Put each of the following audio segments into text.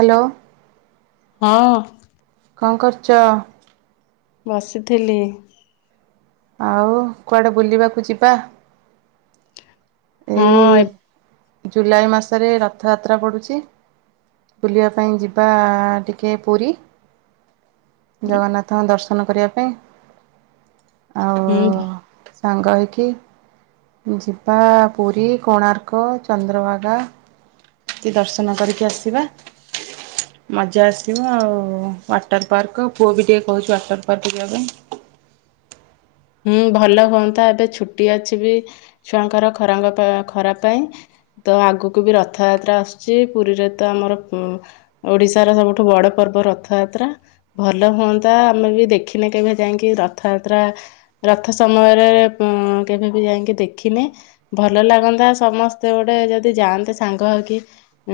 Hello ହଁ କଁ କରୁଚ? ବସିଥିଲି। ଆଉ କୁଆଡେ ବୁଲିବାକୁ ଯିବା? ହଁ ଏଇ ଏ ଜୁଲାଇ ମାସରେ ରଥଯାତ୍ରା ପଡ଼ୁଚି ବୁଲିବା ପାଇଁ ଯିବା ଟିକେ ପୁରୀ। ଜଗନ୍ନାଥଙ୍କ ଦର୍ଶନ କରିବା ପାଇଁ। ଆଉ ଏଇଠି ସାଙ୍ଗ ହେଇକି ଯିବା ପୁରୀ, କୋଣାର୍କ, ଚନ୍ଦ୍ରଭାଗା। କି ଦର୍ଶନ କରିକି ଆସିବା। ମଜା ଆସିବ ଆଉ ୱାଟର ପାର୍କ ପୁଅ ବି ଟିକେ କହିଚି ୱାଟର ପାର୍କ ଯିବା ପାଇଁ। ହୁଁ ଭଲ ହୁଅନ୍ତା ଏବେ ଛୁଟି ଅଛି ବି ଛୁଆଙ୍କର ଖରାଙ୍ଗ ପା ଖରା ପାଇଁ। ତ ଆଗକୁ ବି ରଥଯାତ୍ରା ଆସଚି ପୁରୀରେ ତ ଆମର ହୁଁ। ଓଡିଶାର ସବୁଠୁ ବଡ ପର୍ବ ରଥଯାତ୍ରା। ଭଲ ହୁଅନ୍ତା ଆମେ ବି ଦେଖିନେ କେବେ ଯାଇଙ୍କି ରଥଯାତ୍ରା। ରଥ ସମୟରେ ପୁଂ କେବେ ବି ଯାଇଙ୍କି ଦେଖିନେ। ଭଲ ଲାଗନ୍ତା ସମସ୍ତେ ଗୋଟେ ଯଦି ଯାଆନ୍ତେ ସାଙ୍ଗ ହେଇକି।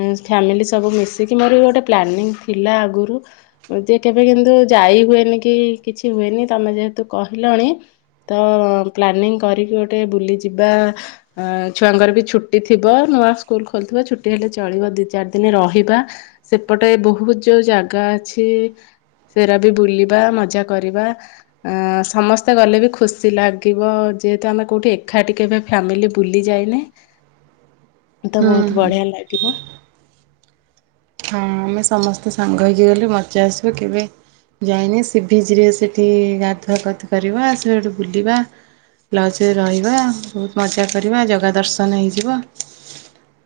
ଉଁ ଫ୍ୟାମିଲି ସବୁ ମିଶିକି ମୋରବି ଗୋଟେ ପ୍ଲାନିଂ ଥିଲା ଆଗରୁ। ଜେ କେବେ କିନ୍ତୁ ଯାଇ ହୁଏନି କି କିଛି ହୁଏନି ତମେ ଯେହେତୁ କହିଲଣି ତ ପ୍ଲାନିଂ କରିକି ଗୋଟେ ବୁଲିଯିବା। ଆଁ ଛୁଆଙ୍କର ବି ଛୁଟି ଥିବ। ନୂଆ ସ୍କୁଲ ଖୋଲୁଥିବ। ଛୁଟି ହେଲେ ଚଳିବ ଦୁଇ ଚାରି ଦିନ ରହିବା। ସେପଟେ ବହୁତ ଯୋଉ ଜାଗା ଅଛି। ସେରା ବି ବୁଲିବା ମଜା କରିବା। ଆ ସମସ୍ତେ ଗଲେ ବି ଖୁସି ଲାଗିବ ଯେହେତୁ ଆମେ କୋଉଠି ଏକାଠି କେବେ ଫ୍ୟାମିଲି ବୁଲି ଯାଇନେ। ତ ବହୁତ ହୁଁ ବଢିଆ ଲାଗିବ। ହଁ ଆମେ ସମସ୍ତେ ସାଙ୍ଗ ହୋଇଇକି ଗଲେ ମଜା ଆସିବ। କେବେ ଯାଇନେ ସି ବିଚରେ ସେଠି ଗାଧୁଆ କତ କରିବା। ସେଡୁ ବୁଲିବା। ଲଞ୍ଚ ରେ ରହିବା, ବହୁତ ମଜାକରିବା, ଜଗା ଦର୍ଶନ ହେଇଯିବ।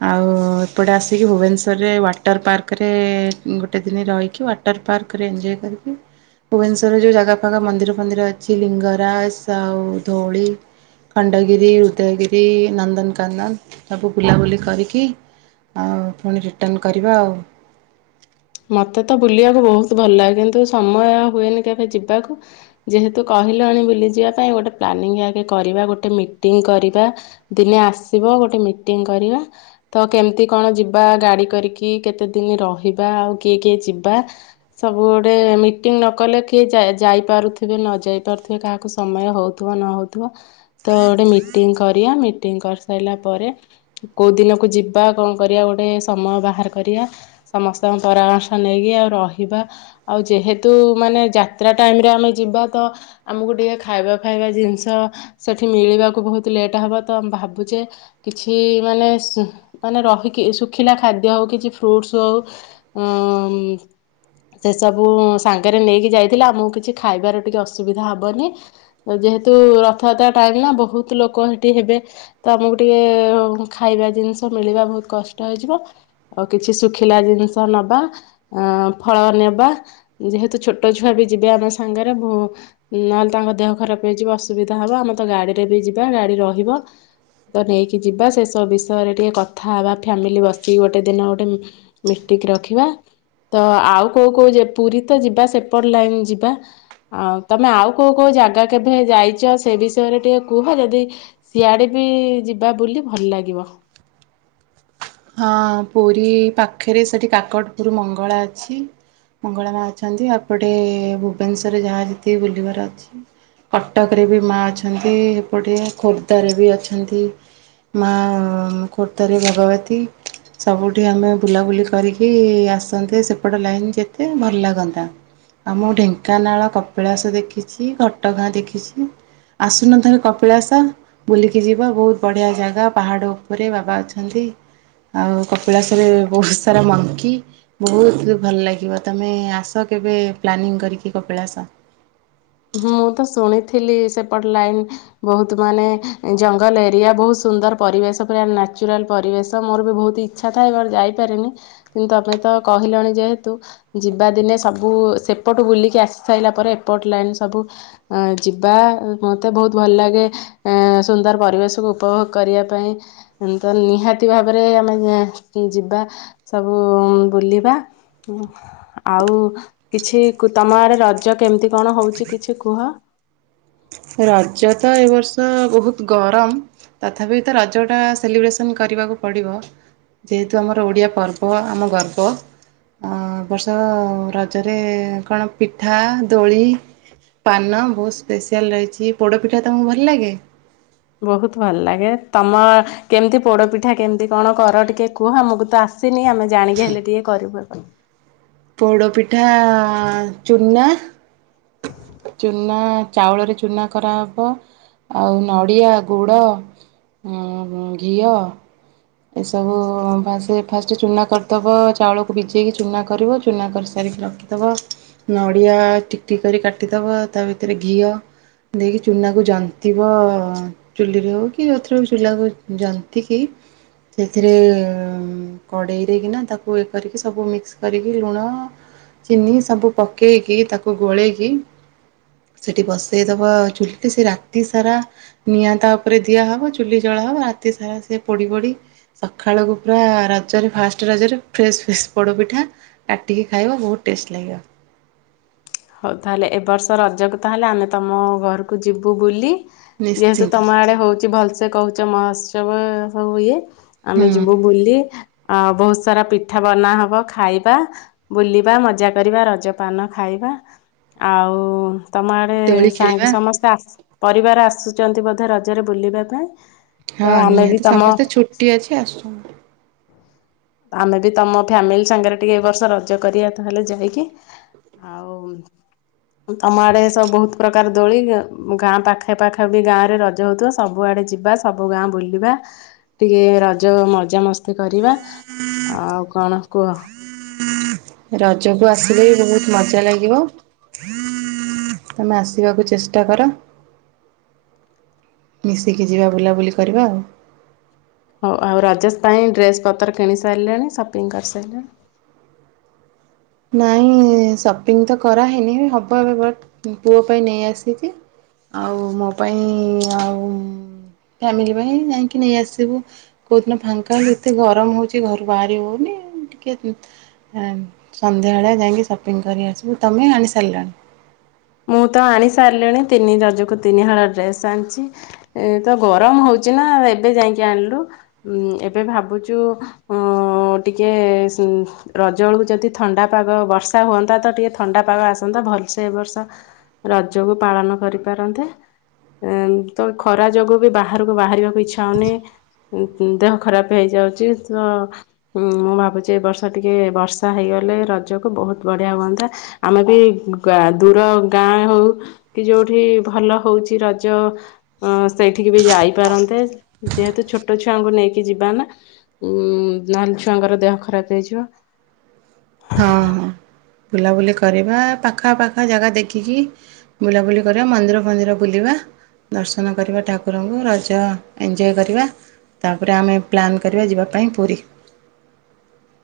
ଆଉ ଏପଟେ ଆସିକି ଭୁବନେଶ୍ୱରେ ୱାଟ ୱାଟର ପାର୍କରେ ଗୋଟେ ଦିନ ରହିକି ୱାଟର୍ ପାର୍କରେ ଇଞ୍ଜୟ କରିକି। ଭୁବନେଶ୍ଵରରେ ଯୋଉ ଜାଗା ଫାଗା ମନ୍ଦିର ଫନ୍ଦିର ଅଛି। ଲିଙ୍ଗରାଜ, ଆଉ ଧୋଳି, ଖଣ୍ଡଗିରି, ଉଦୟଗିରି, ନନ୍ଦନକାନନ ସବୁ ବୁଲାବୁଲି କରିକି। ଆଉ ପୁଣି ରିଟର୍ଣ୍ଣ କରିବା ଆଉ। ମତେ ତ ବୁଲିବାକୁ ବହୁତ ଭଲ ଲାଗେ। କିନ୍ତୁ ସମୟ ହୁଏନି କେବେ ଯିବାକୁ। ଯେହେତୁ କହିଲଣି ବୁଲିଯିବା ପାଇଁ ଗୋଟେ ପ୍ଲାନିଙ୍ଗ ଆଗେ କରିବା। ଗୋଟେ ମିଟିଂ କରିବା। ଦିନେ ଆସିବ ଗୋଟେ ମିଟିଂ କରିବା ତ କେମିତି କଣ ଯିବା ଗାଡି କରିକି କେତେ ଦିନ ରହିବା ଆଉ କିଏ କିଏ ଯିବା ସବୁଆଡ଼େ ମିଟିଂ ନ କଲେ କିଏ ଯାଇପାରୁଥିବେ ନଯାଇପାରୁଥିବେ କାହାକୁ ସମୟ ହଉଥିବା ନ ହଉଥିବା। ତ ଗୋଟେ ମିଟିଂ କରିବା ମିଟିଂ କରିସାରିଲା ପରେ କୋଉ ଦିନକୁ ଯିବା କଣ କରିବା ଗୋଟେ ସମୟ ବାହାର କରିବା ସମସ୍ତ ତାଙ୍କ ପରାମର୍ଶ ନେଇକି ଆଉ ରହିବା ଆଉ ଯେହେତୁ ମାନେ ଯାତ୍ରା ଟାଇମରେ ଆମେ ଯିବା ତ ଆମକୁ ଟିକେ ଖାଇବା ଫାଇବା ଜିନିଷ ସେଠି ମିଳିବାକୁ ବହୁତ ଲେଟ୍ ହବ ତ ଆମେ ଭାବୁଛେ କିଛି ମାନେ ମାନେ ରହିକି ଶୁଖିଲା ଖାଦ୍ୟ ହଉ କିଛି ଫ୍ରୁଟସ୍ ହଉ ଅଁ ମୁ ସେ ସବୁ ସାଙ୍ଗରେ ନେଇକି ଯାଇଥିଲେ ଆମକୁ କିଛି ଖାଇବାର ଟିକେ ଅସୁବିଧା ହବନି। ଯେହେତୁ ରଥଯାତ୍ରା ଟାଇମନା ବହୁତ ଲୋକ ହେଠି ହେବେ। ତ ଆମକୁ ଟିକେ ଖାଇବା ଜିନିଷ ମିଳିବା ବହୁତ କଷ୍ଟ ହେଇଯିବ। ଆଉ କିଛି ଶୁଖିଲା ଜିନିଷ ନବା ଆ ଫଳ ନେବା। ଯେହେତୁ ଛୋଟ ଛୁଆ ବି ଯିବେ ଆମ ସାଙ୍ଗରେ ନହେଲେ ତାଙ୍କ ଦେହ ଖରାପ ହେଇଯିବ ଅସୁବିଧା ହବ ଆମେ ତ ଗାଡିରେ ବି ଯିବା ଗାଡି ରହିବ। ତ ନେଇକି ଯିବା ସେସବୁ ବିଷୟରେ ଟିକେ କଥା ହେବା ଫ୍ୟାମିଲି ବସିକି ଗୋଟେ ଦିନ ଗୋଟେ ଟିକେ ରଖିବା ତ ଆଉ କୋଉ କୋଉ ଯେ ପୁରୀ ତ ଯିବା ସେପଟ ଲାଇନ ଯିବା ଆଉ ତମେ ଆଉ କୋଉ କୋଉ ଯାଗା କେବେ ଯାଇଛ ସେ ବିଷୟରେ ଟିକେ କୁହ ଯଦି ସିଆଡ଼େ ବି ଯିବା ବୁଲି ଭଲ ଲାଗିବ। ହଁ ପୁରୀ ପାଖରେ ସେଠି କାକଟପୁର ମଙ୍ଗଳା ଅଛି। ମଙ୍ଗଳା ମା ଅଛନ୍ତି ଆପଟେ ଭୁବନେଶ୍ୱରରେ ଯାହା ଯେତିକି ବୁଲିବାର ଅଛି। କଟକରେ ବି ମାଆ ଅଛନ୍ତି ଏପଟେ ଖୋର୍ଦ୍ଧାରେ ବି ଅଛନ୍ତି। ମା ଖୋର୍ଦ୍ଧାରେ ଭଗବତୀ। ସବୁଠି ଆମେ ବୁଲାବୁଲି କରିକି ଆସନ୍ତେ ସେପଟ ଲାଇନ୍ ଯେତେ ଭଲ ଲାଗନ୍ତା। ଆମ ଢେଙ୍କାନାଳ କପିଳାସ ଦେଖିଛି ଘଟଗାଁ ଦେଖିଛି। ଆସୁନଥରେ କପିଳାସ। ବୁଲିକି ଯିବା ବହୁତ ବଢ଼ିଆ ଜାଗା ପାହାଡ଼ ଉପରେ ବାବା ଅଛନ୍ତି। ଆଉ କପିଳାସରେ ବହୁତ ସାରା ମଙ୍କି। ବହୁତ ଭଲ ଲାଗିବ ତମେ ଆସ କେବେ ପ୍ଲାନିଂ କରିକି କପିଳାସ। ହଁ ମୁଁ ତ ଶୁଣିଥିଲି ସେପଟ ଲାଇନ ବହୁତ ମାନେ ଜଙ୍ଗଲ ଏରିଆ ବହୁତ ସୁନ୍ଦର ପରିବେଶ ପୁରା ନାଚୁରାଲ ପରିବେଶ ମୋର ବି ବହୁତ ଇ ଇଚ୍ଛା ଥାଏ ଯାଇପାରେନି କିନ୍ତୁ ତମେତ କହିଲଣି ଯେହେତୁ ଯିବା ଦିନେ ସବୁ ସେପଟ ବୁଲିକି ଆସି ସାରିଲା ପରେ ଏପଟ ଲାଇନ୍ ସବୁ ଅ ଯିବା ମତେ ବହୁତ ଭଲ ଲାଗେ ଏ ସୁନ୍ଦର ପରିବେଶକୁ ଉପଭୋଗ କରିବା ପାଇଁ।। ତ ନିହାତି ଭାବରେ ଆମେ ଯିବା। ସବୁ ବୁଲିବା ଆଉ କିଛି ତମ ଆଡେ ରଜ କେମିତି କଣ ହଉଛି କିଛି କୁହ? ରଜ ତ ଏ ବର୍ଷ ବହୁତ ଗରମ। ତଥାପି ତ ରଜଟା ସେଲିବ୍ରେସନ୍ କରିବାକୁ ପଡ଼ିବ। ଯେହେତୁ ଆମର ଓଡିଆ ପର୍ବ ଆମ ଗର୍ବ। ଆ ଏବର୍ଷ ରଜରେ କଣ ପିଠା ଦୋଳି ପାନ ବହୁତ ସ୍ପେଶିଆଲ ରହିଛି ପୋଡପିଠା ତମକୁ ଭଲ ଲାଗେ? ବୋହୁତ୍ ଭଲ୍ ଲାଗେ ତମ କେମତି ପୋଡପିଠା କେନତି କଣ କର ଟିକେ କୁହ? ଆମୁକୁ ତ ଆସିନି ଆମେ ଜାଣିକି ହେଲେ ଟିକେ କରିବୁ ଆଉ କଣ। ପୋଡ଼ପିଠା ଆ ଆ ଚୁନା ଚୁନା ଚାଉଳରେ ଚୁନା କରାହବ। ଆଉ ନଡ଼ିଆ ଗୁଡ ଉଁ ଉଁ ଘିଅ। ଏସବୁ ଫାସେ ଫାଷ୍ଟ ଚୁନା କରିଦବ ଚାଉଳକୁ ଭିଜେଇକି ଚୁନା କରିବ ଚୁନା କରିସାରିକି ରଖି ଦବ ନଡିଆ ଟିକ୍ ଟିକ୍ କରି କାଟିଦବ ତା ଭିତେରେ ଘିଅ ଦେଇକି ଚୁନାକୁ ଜନ୍ତିବ ଅ ଚୁଲିରେ ହଉ କି ଯୋଉଥିରେ ହଉ ଚୁଲାକୁ ଜନ୍ତିକିି ସେଥିରେ ଏଁ ଉମ କଡ଼େଇରେ କିନା ତାକୁ ଏ କରିକି ସବୁ ମିକ୍ସ କରିକି ଲୁଣ ଚିନି ସବୁ ପକେଇକି ତାକୁ ଗୋଳେଇକି ସେଇଠି ବସେଇଦବ ଚୁଲିରେ ସେ ରାତି ସାରା ନିଆଁ ତା ଓପେରେ ଦିଆହବ ଚୁଲି ଜଳାହବ ରାତି ସାରା ସେ ପୋଡ଼ି ପୋଡ଼ି ସଖାଳକୁ ପୁରା ରଜରେ ଫାଷ୍ଟ ରଜରେ ଫ୍ରେଶ୍ ଫ୍ରେଶ ପୋଡ଼ପିଠା କାଟିକି ଖାଇବ ବହୁତ୍ ଟେଷ୍ଟ ଲାଗିବ। ହଉ ତାହେଲେ, ଏ ବର୍ଷ ରଜକୁ ତାହେଲେ ଆମେ ତମ ଘରୁକୁ ଯିବୁ ବୁଲି। ଯେହେତୁ ନିଶ୍ଚିନ୍ତ ତମ ଆଡେ ହଉଛି ଭଲସେ କହୁଛ, ମହୋତ୍ସବ ସବୁ ଇଏ ହୁଁ ଆମେ ଯିବୁ ବୁଲି ଆ ବହୁତ୍ ସାରା ପିଠା ବନା ହବ ଖାଇବା। ବୁଲିବା ମଜା କରିବା ରଜପାନ ଖାଇବା। ଆଉ ତମ ଆଡେ ଦୋଳି ଖେଳିବା ସାଙ୍ଗ୍ ସମସ୍ତେ ଆସ ପରିବାର ଆସୁଚନ୍ତି ବୋଧେ ରଜରେ ବୁଲିବା ପାଇଁ ହଁ ତ ଆମେ ବି ନିହାତି ତମ [unintelligible] ଆମେ ବି ତମ ଫ୍ୟାମିଲି ସାଙ୍ଗେରେ ଟିକେ ଏ ବର୍ଷ ରଜ କରିଆ ତାହେଲେ ଯାଇକି। ଆଉ ତମ ଆଡେ ଏ ସବୁ ବହୁତ୍ ପ୍ରକାର ଦୋଳି ଗାଁ ପାଖେ ପାଖା ବି ଗାଁରେ ରଜ ହଉଥୁବ ସବୁଆଡେ ଯିବା ସବୁ ଗାଁ ବୁଲିବା। ଟିକେ ରଜ ମଜା ମସ୍ତି କରିବା। ଆଉ କଣ କୁହ? ରଜକୁ ଆସିଲେ ବି ବହୁତ୍ ମଜା ଲାଗିବ। ତମେ ଆସିବାକୁ ଚେଷ୍ଟା କର। ମିଶିକି ଯିବା ବୁଲାବୁଲି କରିବା ଆଉ। ହଉ ଆଉ ରାଜେଶ୍ ପାଇଁ ଡ୍ରେସ୍ ପତ୍ର କିଣି ସାରିଲେଣି ସପିଙ୍ଗ୍ କରିସାରିଲେଣି। ନାଇଁ ସପିଙ୍ଗ ତ କରାହେଇନି ହବ ଏବେ ବଟ୍ ପୁଅ ପାଇଁ ନେଇ ଆସିଛି। ଆଉ ମୋ ପାଇଁ ଆଉ ଫ୍ୟାମିଲି ପାଇଁ ଯାଇଁକି ନେଇ ଆସିବୁ। କୋଉଦିନ ଫାଙ୍କା ଯେତେ ଗରମ ହୋଉଛି ଘରୁ ବାହାରି ହଉନି। ଟିକେ ଆଁ ସନ୍ଧ୍ୟାବେଳେ ଯାଇଁକି ସପିଙ୍ଗ୍ କରି ଆସିବୁ ତମେ ଆଣି ସାରିଲଣି। ମୁଁ ତ ଆଣି ସାରଲିଣି ତିନି ରଜକୁ ତିନି ହଳ ଡ୍ରେସ୍ ଆନଚି। ଏ ତ ଗରମ ହଉଚି ନା ଏବେ ଯାଇକି ଆଣିଲୁ। ଉଁ ଏବେ ଭାବୁଛୁ ଉଁ ଉଁ ଟିକେ ସୁନ୍ ରଜବେଳୁକୁ ଯଦି ଥଣ୍ଡା ପାଗ ବର୍ଷା ହୁଅନ୍ତା, ତ ଟିକିଏ ଥଣ୍ଡା ପାଗ ଆସନ୍ତା ଭଲସେ ଏ ବର୍ଷ ରଜକୁ ପାଳନ କରିପାରନ୍ତେ। ଏଁ ତ ଖରା ଯୋଗୁ ବି ବାହାରକୁ ବାହାରିବାକୁ ଇଚ୍ଛା ହଉନି। ଦେହ ଖରାପ୍ ହେଇଯାଉଚି ତ ମୁଁ ଭାବୁଛି ଏ ବର୍ଷ ଟିକିେ ବର୍ଷା ହେଇଗଲେ ରଜକୁ ବହୁତ୍ ବଢ଼ିଆ ହୁଅନ୍ତା। ଆମେ ବି ଗ ଗାଁ ଦୂର। ଗାଁ ହେଉ କି ଯେଉଁଠି ଭଲ ହଉଛି ରଜ ଅ ସେଇଠିକି ବି ଯାଇପାରନ୍ତେ ଯେହେତୁ ଛୋଟ ଛୁଆଙ୍କୁ ନେଇକି ଯିବାନା ନହେଲେ ଛୁଆଙ୍କର ଦେହ ଖରାପ ହେଇଯିବ। ହଁ ହଁ ବୁଲାବୁଲି କରିବା ପାଖାପାଖା ଜାଗା ଦେଖିକି। ବୁଲାବୁଲି କରିବା ମନ୍ଦିର ଫନ୍ଦିର ବୁଲିବା। ଦର୍ଶନ କରିବା ଠାକୁରଙ୍କୁ ରଜ ଏଞ୍ଜୟ କରିବା। ତାପରେ ଆମେ ପ୍ଲାନ୍ କରିବା ଯିବା ପାଇଁ ପୁରୀ।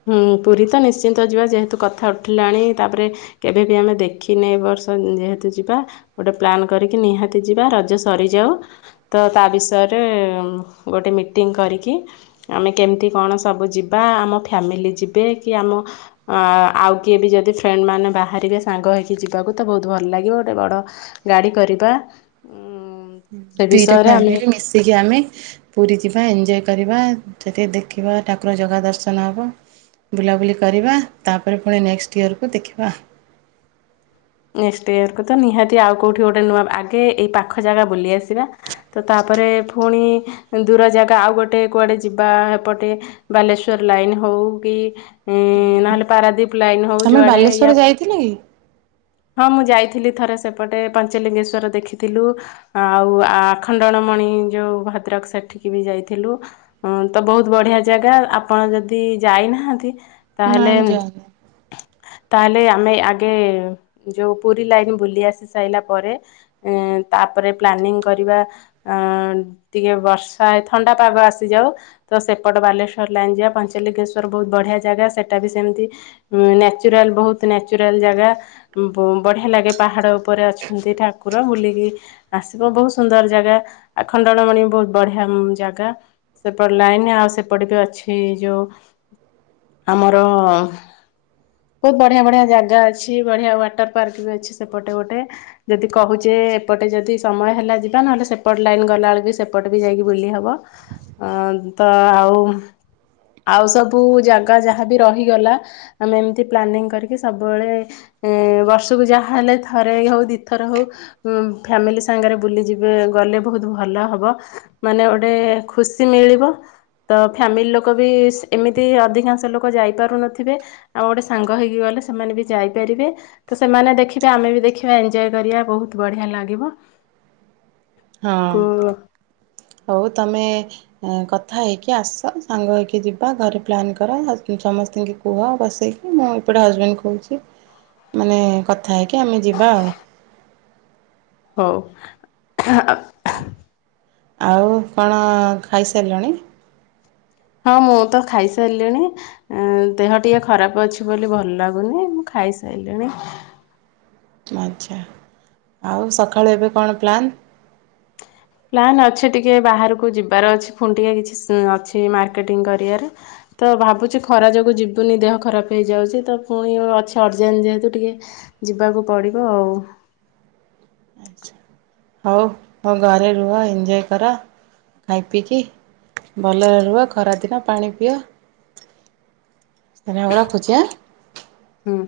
ହଁ ପୁରୀ ତ ନିଶ୍ଚିନ୍ତ ଯିବା ଯେହେତୁ କଥା ଉଠିଲାଣି ତାପରେ କେବେବି ଆମେ ଦେଖିନେ ବର୍ଷ ଯେହେତୁ ଯିବା। ଗୋଟେ ପ୍ଲାନ୍ କରିକି ନିହାତି ଯିବା ରଜ ସରିଯାଉ। ତ ତା ବିଷୟରେ ଗୋଟେ ମିଟିଂ କରିକି ଆମେ କେମିତି କଣ ସବୁ ଯିବା ଆମ ଫ୍ୟାମିଲି ଯିବେ କି ଆମ ଆଉ କିଏ ବି ଯଦି ଫ୍ରେଣ୍ଡମାନୋ ବାହାରିବେ ସାଙ୍ଗ ହୋଇକି ଯିବାକୁ ତ ବହୁତ ଭଲ ଲାଗିବ ଗୋଟେ ବଡ଼ ଗାଡି କରିବା। ସେ ଦିଟା ବିଷୟରେ ଆମେ ଫ୍ୟାମିଲି ମିଶିକି ଆମେ ପୁରୀ ଯିବା ଏଞ୍ଜୟ କରିବା ଯଦି ଦେଖିବା ଠାକୁର ଜାଗା ଦର୍ଶନ ହବ। ବୁଲାବୁଲି କରିବା ତାପରେ ପୁଣି ନେକ୍ସଟ୍ ଇୟରକୁ ଦେଖିବା। ନେକ୍ସଟ ଇୟରକୁୁ ତ ନିହାତି ଆଉ କେଉଠି ଗୋଟେ ନୂଆ ଆଗେ ଏଇ ପାଖ ଜାଗା ବୁଲି ଆସିବା। ତ ତାପରେ ପୁଣି ଦୂର ଜାଗା ଆଉ ଗୋଟେ କୁଆଡ଼େ ଯିବା ଏପଟେ ବାଲେଶ୍ଵର ଲାଇନ ହଉ କି ନହେଲେ ପାରାଦୀପ ଲାଇନ ହଉ ଯୋଆଡେ ୟା ଥିଲା କି। ହଁ ମୁଁ ଯାଇଥିଲି ଥରେ ସେପଟେ ପଞ୍ଚଲିଙ୍ଗେଶ୍ଵର ଦେଖିଥିଲୁ। ଆଉ ଆଖଣ୍ଡଣମଣି ଯେଉଁ ଭଦ୍ରକ ସେଠିକି ବି ଯାଇଥିଲୁ। ହଁ ତ ବହୁତ ବଢିଆ ଜାଗା ଆପଣ ଯଦି ଯାଇନାହାନ୍ତି ନାଇଁ ତାହେଲେ ମୁଁ ଯାଇନି। ତାହେଲେ ଆମେ ଆଗେ ଯୋଉ ପୁରୀ ଲାଇନ ବୁଲି ଆସି ସାରିଲା ପରେ ତାପରେ ପ୍ଲାନିଙ୍ଗ କରିବା ଅ ଟିକେ ବର୍ଷା ଥଣ୍ଡା ପାଗ ଆସିଯାଉ ତ ସେପଟ ବାଲେଶ୍ୱର ଲାଇନ୍ ଯିବା ପଞ୍ଚାଲିଙ୍ଗେଶ୍ଵର ବହୁତ ବଢିଆ ଜାଗା ସେଟା ବି ସେମିତି। ଉଁ ନ୍ୟାଚୁରାଲ ବହୁତ ନ୍ୟାଚୁରାଲ ଜାଗା ବଢ଼ିଆ ଲାଗେ ପାହାଡ଼ ଉପରେ ଅଛନ୍ତି ଠାକୁର ବୁଲିକି ଆସିବ ବହୁତ ସୁନ୍ଦର ଜାଗା ଆଉ ଖଣ୍ଡଳମଣି ବହୁତ ବଢିଆ ଜାଗା। ସେପଟ ଲାଇନ ଆଉ ସେପଟ ବି ଅଛି ଯୋଉ ଆମର ବହୁତ ବଢିଆ ବଢିଆ ଜାଗା ଅଛି। ବଢିଆ ୱାଟର ପାର୍କ ବି ଅଛି ସେପଟେ ଗୋଟେ। ଯଦି କହୁଛେ ଏପଟେ ଯଦି ସମୟ ହେଲା ଯିବା ନହେଲେ ସେପଟ ଲାଇନ୍ ଗଲାବେଳେକୁ ବି ସେପଟେ ବି ଯାଇକି ବୁଲି ହବ। ଅ ତ ଆଉ ଆଉ ସବୁ ଜାଗା ଯାହାବି ରହିଗଲା। ଆମେ ଏମିତି ପ୍ଲାନିଂ କରିକି ସବୁବେଳେ ଏ ବର୍ଷକୁ ଯାହା ହେଲେ ଥରେ ହେଉ ଦୁଇ ଥର ହେଉ। ଉ ଫ୍ୟାମିଲି ସାଙ୍ଗରେ ବୁଲିଯିବେ ଗଲେ ବହୁତ ଭଲ ହବ। ମାନେ ଗୋଟେ ଖୁସି ମିଳିବ। ତ ଫ୍ୟାମିଲି ଲୋକ ବି ଏମିତି ଅଧିକାଂଶ ଲୋକ ଯାଇପାରୁନଥିବେ। ଆଉ ଗୋଟେ ସାଙ୍ଗ ହେଇକି ଗଲେ ସେମାନେ ବି ଯାଇପାରିବେ। ତ ସେମାନେ ଦେଖିବେ ଆମେ ବି ଦେଖିବାଏଞ୍ଜୟ କରିବା ବହୁତ ବଢିଆ ଲାଗିବ। ହଁ କୁ ହଉ ତମେ କଥା ହେଇକି ଆସ ସାଙ୍ଗ ହେଇକି ଯିବା ଘରେ ପ୍ଲାନ୍ କର ସମସ୍ତଙ୍କୁ କୁହ ବସେଇକି ମୁଁ ଏପଟେ ହଜବେଣ୍ଡ କହୁଛି ମାନେ କଥା ହେଇକି ଆମେ ଯିବା ଆଉ ହଉ ଆଉ କଣ ଖାଇ ସାରିଲଣି? ଆଉ ମୁଁ ତ ଖାଇସାରିଲିଣି। ଦେହ ଟିକେ ଖରାପ ଅଛି ବୋଲି ଭଲ ଲାଗୁନି ମୁଁ ଖାଇସାରିଲିଣି। ଆଛା ଆଉ ସକାଳୁ ଏବେ କଣ ପ୍ଲାନ୍? ପ୍ଲନ୍ ଅଛି ଟିକେ ବାହାରକୁ ଯିବାର ଅଛି ଫୁଣି ଟିକେ କିଛି ସ୍ ଅଛି ମାର୍କେଟିଂ କରିବାର। ତ ଭାବୁଛି ଖରା ଯୋଗୁଁ ଯିବୁନି ଦେହ ଖରାପ ହେଇଯାଉଛି ତ ପୁଣି ଅଛି ଅର୍ଜେଣ୍ଟ ଯେହେତୁ ଟିକେ। ଯିବାକୁ ପଡିବ ଆଉ ହଉ ହଉ ଘରେ ରୁହ ଏନ୍ଜୟ କର। ଖାଇ ପିଇକି ଭଲରେ ରୁହ ଖରାଦିନ ପାଣି ପିଅ ତ ଆଉ ରଖୁଛି ଆଁ ହୁଁ